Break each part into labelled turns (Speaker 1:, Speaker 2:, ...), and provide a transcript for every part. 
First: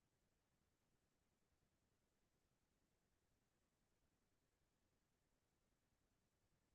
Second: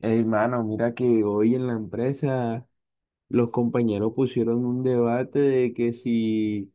Speaker 1: Hermano, mira que hoy en la empresa los compañeros pusieron un debate de que si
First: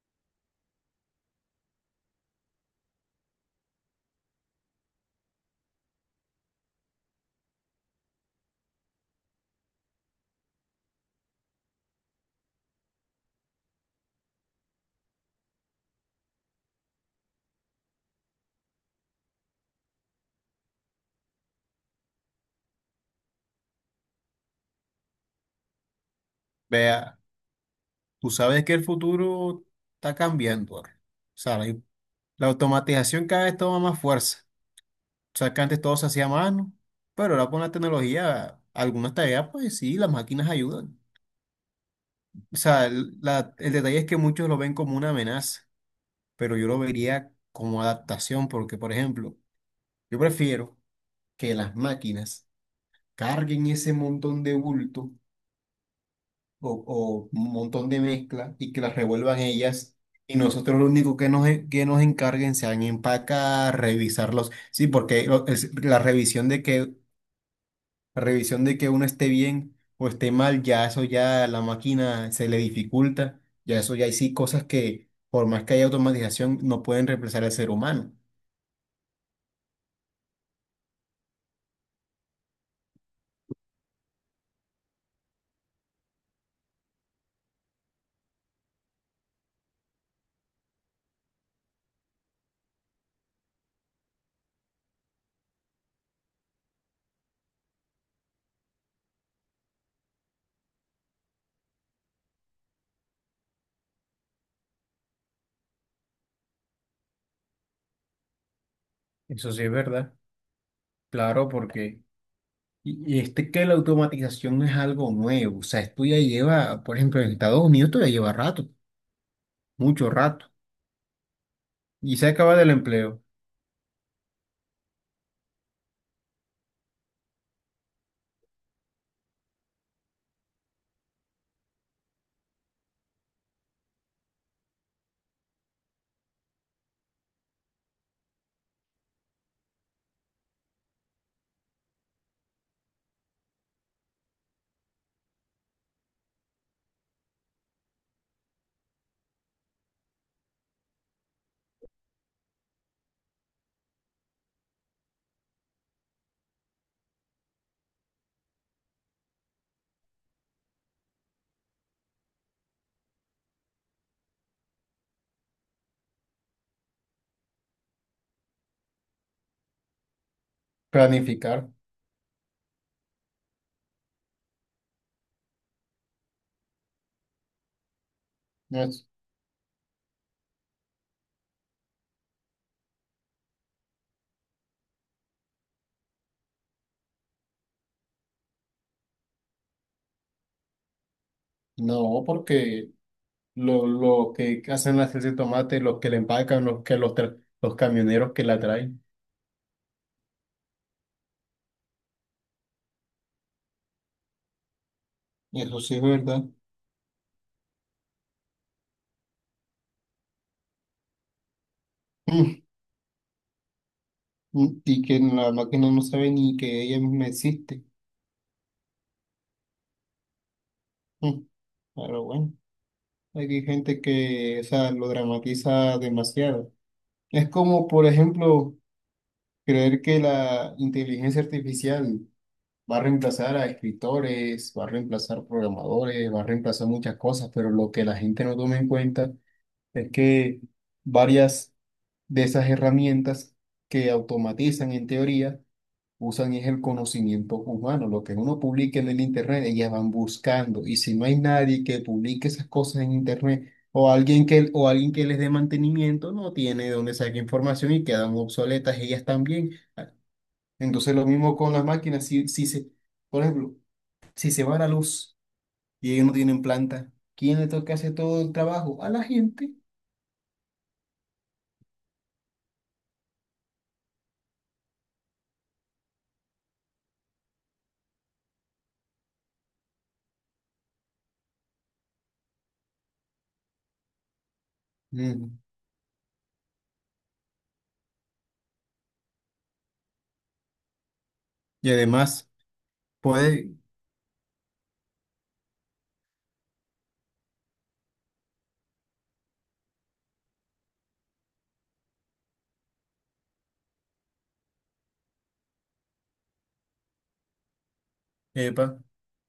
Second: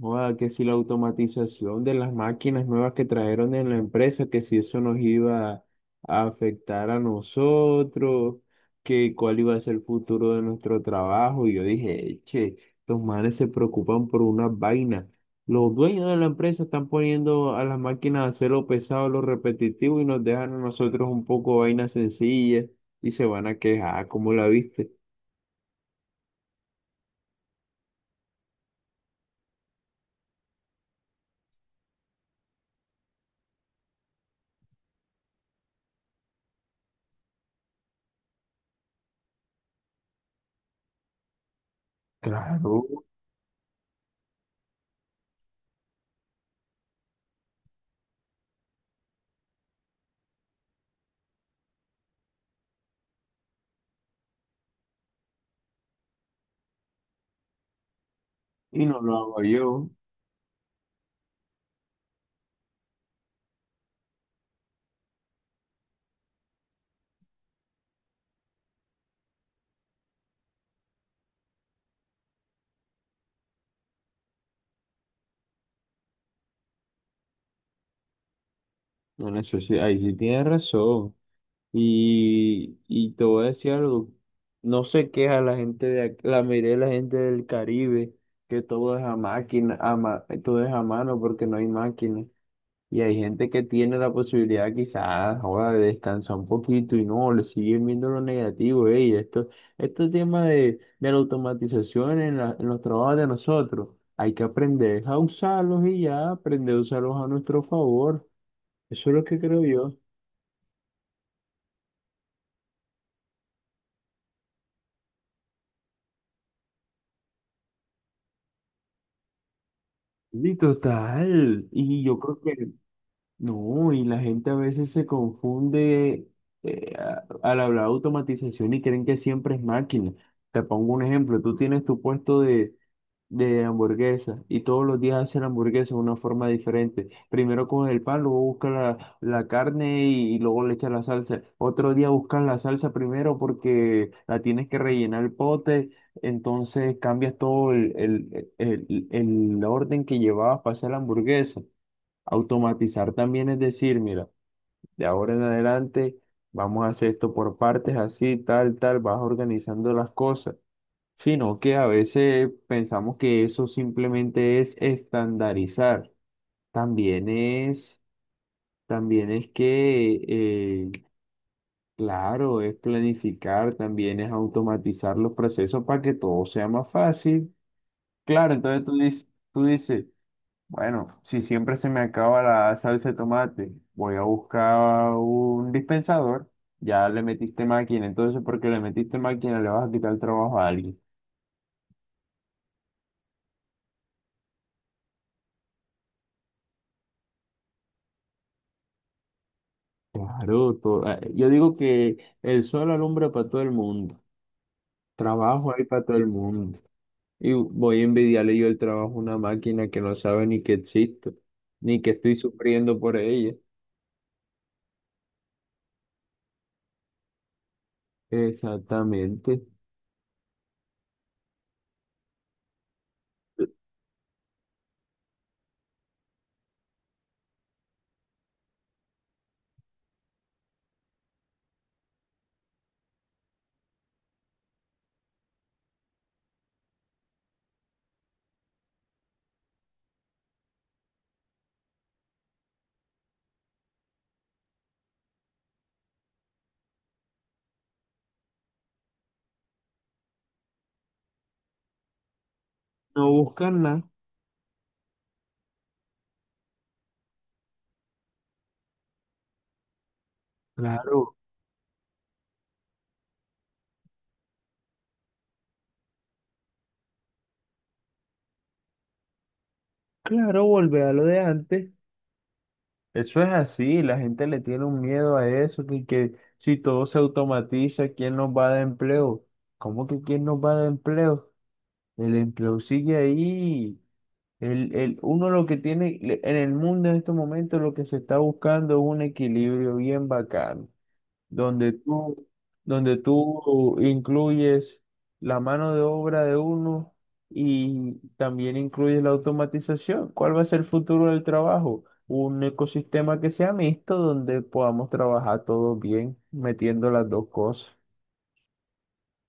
Speaker 1: joda, que si la automatización de las máquinas nuevas que trajeron en la empresa, que si eso nos iba a afectar a nosotros, que cuál iba a ser el futuro de nuestro trabajo. Y yo dije, che, estos manes se preocupan por una vaina. Los dueños de la empresa están poniendo a las máquinas a hacer lo pesado, lo repetitivo y nos dejan a nosotros un poco vainas sencillas y se van a quejar. ¿Cómo la viste?
Speaker 2: Vea, tú sabes que el futuro está cambiando ahora. O sea, la automatización cada vez toma más fuerza. O sea, que antes todo se hacía a mano, pero ahora con la tecnología, algunas tareas, pues sí, las máquinas ayudan. O
Speaker 1: Claro,
Speaker 2: sea, el detalle es que muchos lo ven como una amenaza, pero yo lo vería como adaptación, porque, por ejemplo, yo prefiero que las máquinas carguen ese montón de bulto o un montón de mezcla y que
Speaker 1: y
Speaker 2: las
Speaker 1: no lo
Speaker 2: revuelvan
Speaker 1: hago yo.
Speaker 2: ellas. Y nosotros lo único que nos encarguen sean empacar, revisarlos. Sí, porque la revisión de que uno esté bien o esté mal, ya eso ya a la máquina se le dificulta. Ya eso ya hay sí cosas que, por más que haya automatización, no pueden reemplazar al ser humano.
Speaker 1: No, eso sí, ahí sí tienes razón. Y te voy a decir algo, no se queja la gente de la mayoría de la gente del Caribe, que todo es a máquina, a todo es a mano porque no hay máquina. Y hay gente que tiene la posibilidad quizás ahora de descansar un poquito y no, le siguen viendo lo negativo, ey, esto, este tema de la automatización en, en los trabajos de nosotros, hay que aprender a usarlos y ya, aprender a usarlos a nuestro favor. Eso es lo que
Speaker 2: Eso
Speaker 1: creo
Speaker 2: sí es
Speaker 1: yo.
Speaker 2: verdad. Claro, porque... Y este que la automatización no es algo nuevo, o sea, esto ya lleva, por ejemplo, en Estados Unidos esto ya lleva rato, mucho rato.
Speaker 1: Sí, total. Y
Speaker 2: Y
Speaker 1: yo
Speaker 2: se
Speaker 1: creo
Speaker 2: acaba
Speaker 1: que
Speaker 2: del empleo.
Speaker 1: no, y la gente a veces se confunde al hablar de automatización y creen que siempre es máquina. Te pongo un ejemplo, tú tienes tu puesto de hamburguesa y todos los días hacen hamburguesa de una forma diferente. Primero coge el pan, luego buscas la carne y luego le echas la salsa. Otro día buscas la salsa primero porque la tienes que rellenar el pote, entonces cambias todo el orden que llevabas para hacer la hamburguesa. Automatizar también es decir, mira, de ahora en adelante vamos a hacer esto por partes, así, tal, tal, vas organizando las cosas, sino que a veces pensamos que eso simplemente es estandarizar. También es, también es que,
Speaker 2: Planificar.
Speaker 1: claro, es planificar, también es automatizar los procesos para que todo sea más fácil. Claro,
Speaker 2: No,
Speaker 1: entonces tú dices, bueno, si siempre se me acaba la salsa de tomate, voy a buscar un dispensador. Ya le metiste máquina, entonces porque le metiste máquina le vas a quitar el trabajo a alguien.
Speaker 2: no, porque lo que hacen las salsa de tomate, los que la empacan, los que los camioneros que la traen.
Speaker 1: Claro, yo digo que el sol alumbra para todo el mundo, trabajo
Speaker 2: Eso
Speaker 1: hay
Speaker 2: sí es
Speaker 1: para todo el
Speaker 2: verdad.
Speaker 1: mundo. Y voy a envidiarle yo el trabajo a una máquina que no sabe ni que existo, ni que estoy
Speaker 2: Mm,
Speaker 1: sufriendo por ella.
Speaker 2: mm, y que la máquina no sabe ni que ella misma existe.
Speaker 1: Exactamente.
Speaker 2: Mm, pero bueno, hay gente que, o sea, lo dramatiza demasiado. Es como, por ejemplo, creer que la inteligencia artificial va a reemplazar a escritores, va a reemplazar programadores, va a reemplazar muchas cosas, pero lo que la gente no toma en cuenta es que varias de esas herramientas que automatizan en teoría usan es el conocimiento humano, lo que uno publica en el internet, ellas van buscando y si no hay nadie que publique esas cosas en
Speaker 1: No
Speaker 2: internet
Speaker 1: buscan nada.
Speaker 2: o alguien que les dé mantenimiento no tiene de dónde sacar información y quedan obsoletas ellas también. Entonces lo
Speaker 1: Claro,
Speaker 2: mismo con las máquinas, si, si se por ejemplo, si se va la luz y ellos no tienen planta, ¿quién le toca hacer todo el trabajo? A la gente.
Speaker 1: claro, volver a lo de antes. Eso es así, la gente le tiene un miedo a eso, que si todo se automatiza, ¿quién nos va a dar empleo? ¿Cómo que quién nos va a dar empleo? El empleo sigue ahí. Uno
Speaker 2: Mm.
Speaker 1: lo que tiene en el mundo en estos momentos lo que se está buscando es un equilibrio bien bacano,
Speaker 2: Y
Speaker 1: donde tú,
Speaker 2: además,
Speaker 1: donde
Speaker 2: puede,
Speaker 1: tú incluyes la mano de obra de uno y también incluyes la automatización. ¿Cuál va a ser el futuro del trabajo? Un ecosistema que sea mixto donde podamos trabajar todos bien, metiendo las dos cosas.
Speaker 2: epa,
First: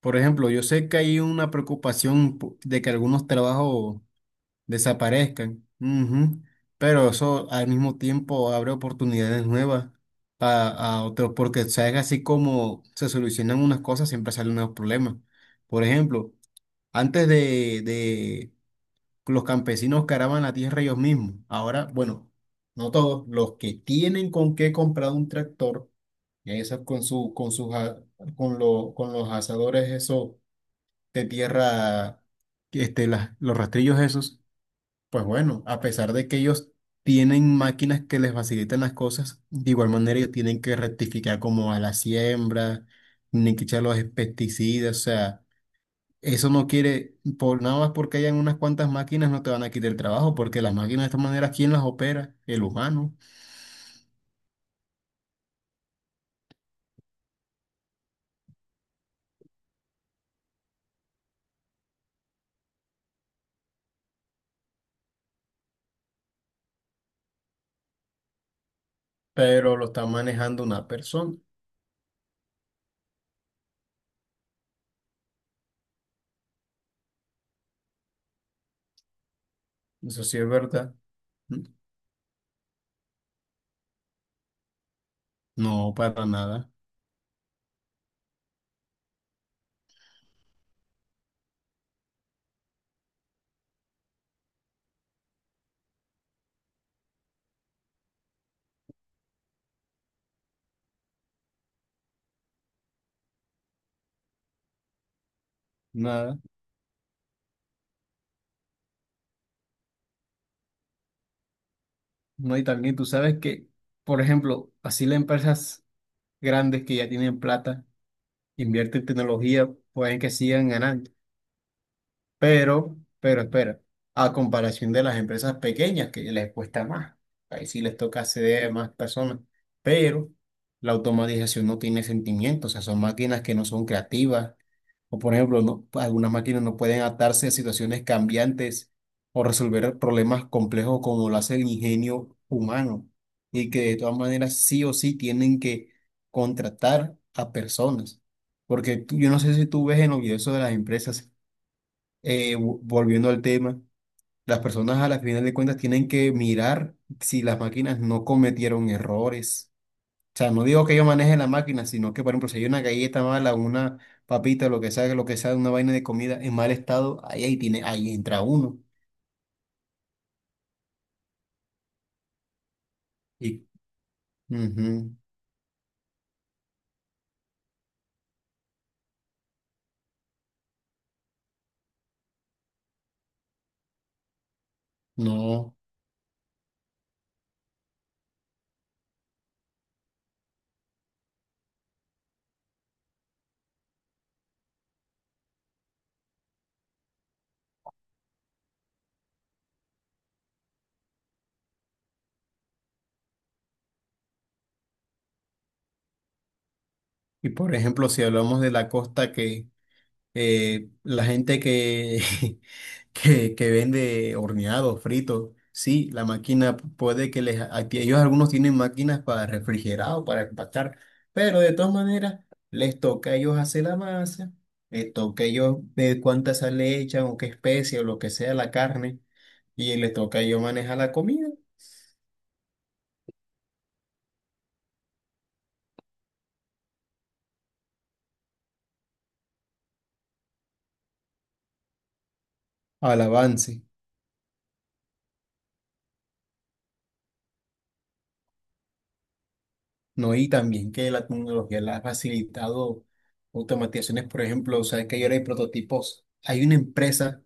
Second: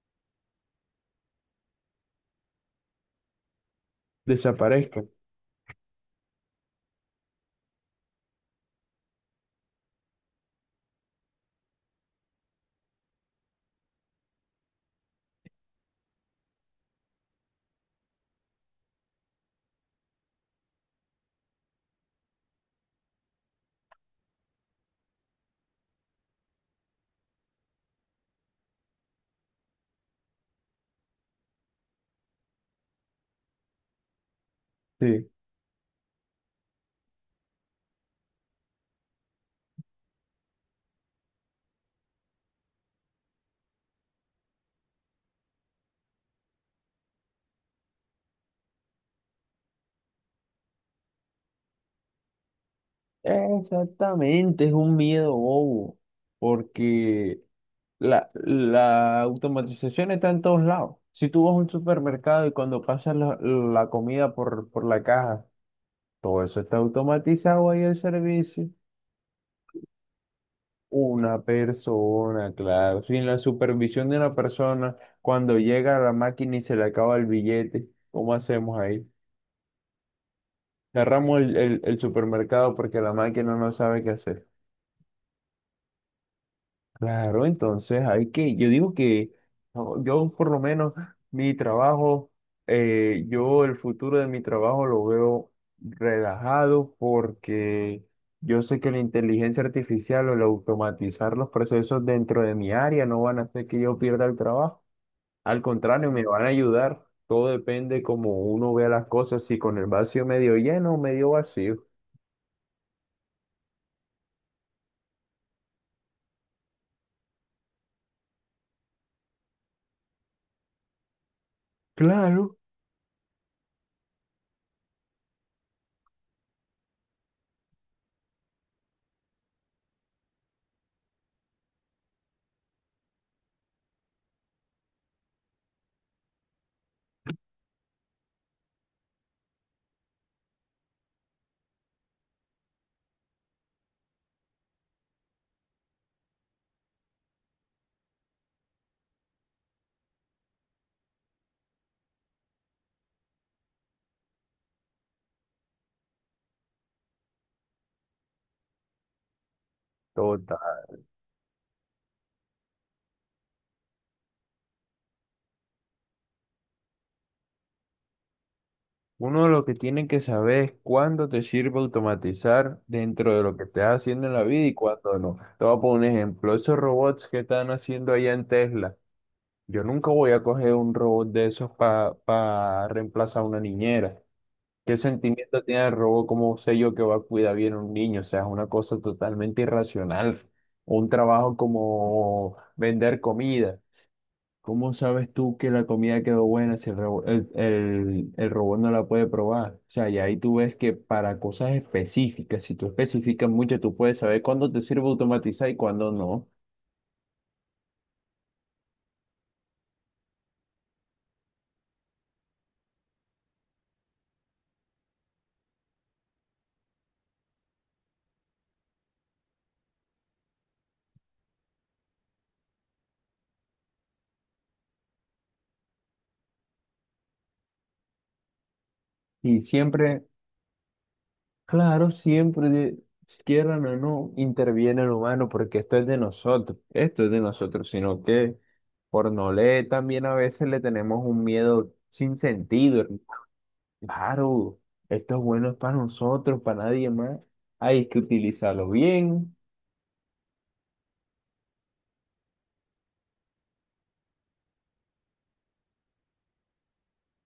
Speaker 2: por ejemplo, yo sé que hay una preocupación de que algunos trabajos
Speaker 1: Desaparezca.
Speaker 2: desaparezcan, ujú, pero eso al mismo tiempo abre oportunidades nuevas a, a otros, porque sabes así como se solucionan unas cosas, siempre salen nuevos problemas. Por ejemplo, antes de, los campesinos que araban la tierra ellos mismos. Ahora, bueno, no todos, los que tienen con qué comprar un tractor, y esos con su, con sus, a- con lo- con los asadores esos de tierra, que, este, los rastrillos esos, pues
Speaker 1: Sí.
Speaker 2: bueno, a pesar de que ellos tienen máquinas que les facilitan las cosas, de igual manera ellos tienen que rectificar como a la siembra, ni que echar los pesticidas, o sea. Eso no quiere, por nada más porque hayan unas cuantas máquinas, no te van a quitar el trabajo, porque las máquinas de esta manera, ¿quién las opera? El humano,
Speaker 1: Exactamente, es un miedo bobo, porque la automatización está en todos lados. Si tú vas a un supermercado y cuando pasas la comida por la caja, todo eso está automatizado ahí el servicio.
Speaker 2: pero lo está manejando una persona.
Speaker 1: Una persona, claro, sin la supervisión de una persona, cuando llega a la máquina y se le acaba el billete, ¿cómo hacemos ahí?
Speaker 2: Eso sí es verdad.
Speaker 1: Cerramos el supermercado porque la máquina no sabe qué hacer.
Speaker 2: No, para nada,
Speaker 1: Claro, entonces hay que, yo digo que no, yo por lo menos mi trabajo, yo el futuro de mi trabajo lo veo relajado porque yo sé que la inteligencia artificial o el automatizar los procesos dentro de mi área no van a hacer que yo pierda el trabajo. Al contrario, me
Speaker 2: nada.
Speaker 1: van a ayudar. Todo depende cómo uno vea las cosas, si con el vacío medio lleno o medio vacío.
Speaker 2: No, y también tú sabes que, por ejemplo, así las empresas grandes que ya tienen plata, invierten en tecnología, pueden que sigan ganando.
Speaker 1: Claro.
Speaker 2: Pero espera, a comparación de las empresas pequeñas que les cuesta más, ahí sí les toca acceder a más personas, pero la automatización no tiene sentimientos, o sea, son máquinas que no son creativas, o por ejemplo, no- algunas máquinas no pueden adaptarse a situaciones cambiantes o resolver problemas complejos como lo hace el ingenio humano, y que de todas maneras sí o sí tienen que contratar a personas, porque tú- yo no sé si tú ves en los videos de las empresas volviendo al tema, las personas a la final de cuentas tienen que mirar si las máquinas no cometieron errores. O sea, no digo que yo maneje la máquina, sino que, por ejemplo, si hay una galleta mala, una papita, lo que sea, una vaina de comida en mal estado, ahí, ahí tiene, ahí entra uno.
Speaker 1: Uno lo que tiene que saber es cuándo te sirve automatizar dentro de lo
Speaker 2: Y,
Speaker 1: que estás haciendo en la vida y
Speaker 2: ujú,
Speaker 1: cuándo no. Te voy a poner un ejemplo. Esos robots que están haciendo allá en Tesla. Yo nunca voy a coger un robot de esos para reemplazar a una niñera. ¿Qué sentimiento
Speaker 2: no.
Speaker 1: tiene el robot? ¿Cómo sé yo que va a cuidar bien a un niño? O sea, es una cosa totalmente irracional. Un trabajo como vender comida. ¿Cómo sabes tú que la comida quedó buena si el, rebo- el robot no la puede probar? O sea, y ahí tú ves que para cosas específicas, si tú especificas mucho, tú puedes saber cuándo te sirve automatizar y cuándo no.
Speaker 2: Y por ejemplo, si hablamos de la costa que la gente que, que vende horneados, fritos, sí, la máquina puede que les... Ellos algunos tienen máquinas para refrigerado, para empacar, pero de todas maneras les toca a ellos hacer la masa, les toca a ellos ver cuánta sal le echan o qué especie o lo que sea la carne,
Speaker 1: Y
Speaker 2: y les
Speaker 1: siempre,
Speaker 2: toca a ellos manejar la comida
Speaker 1: claro, siempre, quieran o no, interviene el humano porque esto es de nosotros, esto es de nosotros, sino que por no leer también a veces le tenemos un miedo sin sentido.
Speaker 2: al avance,
Speaker 1: Claro, esto es bueno para nosotros, para nadie más. Hay que utilizarlo bien.
Speaker 2: ¿no? Y también que la tecnología la ha facilitado automatizaciones, por ejemplo, o sea, que ahora hay prototipos. Hay una empresa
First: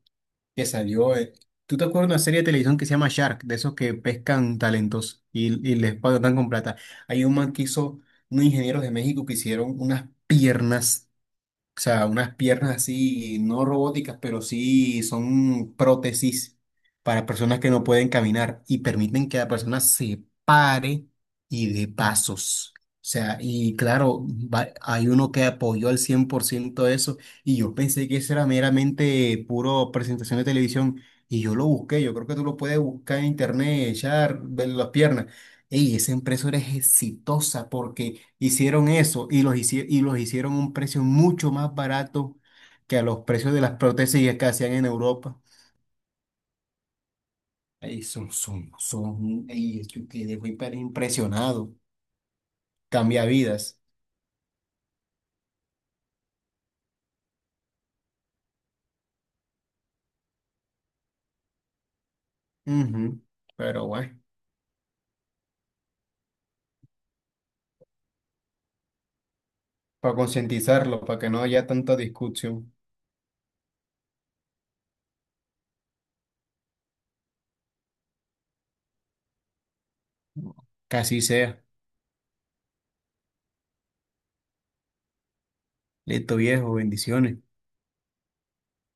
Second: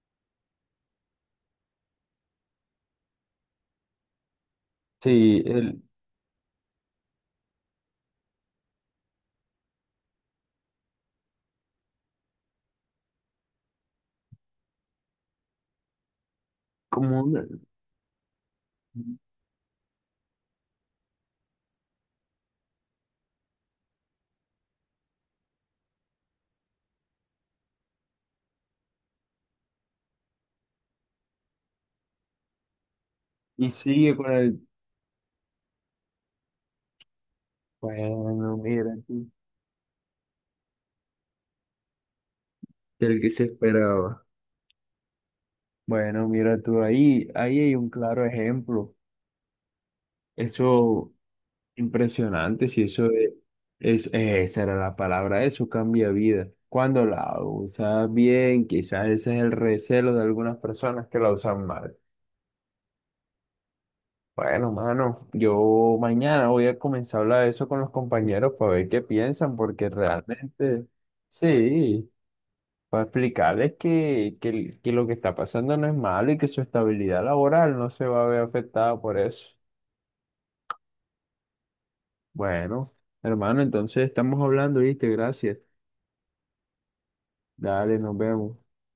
Speaker 2: que salió. ¿Tú te acuerdas de una serie de televisión que se llama Shark, de esos que pescan talentos
Speaker 1: Sí,
Speaker 2: y
Speaker 1: el,
Speaker 2: les pagan con plata? Hay un man que hizo, unos ingenieros de México que hicieron unas piernas. O sea, unas piernas así, no robóticas, pero sí son prótesis
Speaker 1: como
Speaker 2: para
Speaker 1: una,
Speaker 2: personas que no pueden caminar y permiten que la persona se pare y de pasos. O sea, y claro, hay uno que apoyó al 100% eso y yo pensé que eso era meramente puro presentación de televisión y yo lo busqué, yo creo que tú lo puedes buscar en
Speaker 1: y
Speaker 2: internet,
Speaker 1: sigue con
Speaker 2: echar,
Speaker 1: el.
Speaker 2: ver las piernas. Ey, esa empresa era exitosa porque
Speaker 1: Bueno,
Speaker 2: hicieron
Speaker 1: mira tú.
Speaker 2: eso y los, y los hicieron a un precio mucho más barato que a
Speaker 1: El
Speaker 2: los
Speaker 1: que se
Speaker 2: precios de las
Speaker 1: esperaba.
Speaker 2: prótesis que hacían en Europa.
Speaker 1: Bueno, mira tú, ahí, ahí hay un
Speaker 2: Ahí
Speaker 1: claro
Speaker 2: son, son,
Speaker 1: ejemplo.
Speaker 2: son, y yo quedé muy
Speaker 1: Eso
Speaker 2: impresionado.
Speaker 1: impresionante, si eso
Speaker 2: Cambia
Speaker 1: es,
Speaker 2: vidas.
Speaker 1: esa era la palabra, eso cambia vida. Cuando la usas bien, quizás ese es el recelo de algunas personas que la usan mal.
Speaker 2: Ujú. Pero bueno,
Speaker 1: Bueno, mano, yo mañana voy a comenzar a hablar de eso con los compañeros para ver qué piensan, porque ah,
Speaker 2: para
Speaker 1: realmente,
Speaker 2: concientizarlo, para que no haya tanta
Speaker 1: sí,
Speaker 2: discusión.
Speaker 1: para explicarles que lo que está pasando no es malo y que su estabilidad laboral no se va a ver afectada por eso.
Speaker 2: Casi sea.
Speaker 1: Bueno, hermano, entonces estamos hablando, ¿viste? Gracias.
Speaker 2: Listo, viejo, bendiciones.
Speaker 1: Dale, nos vemos.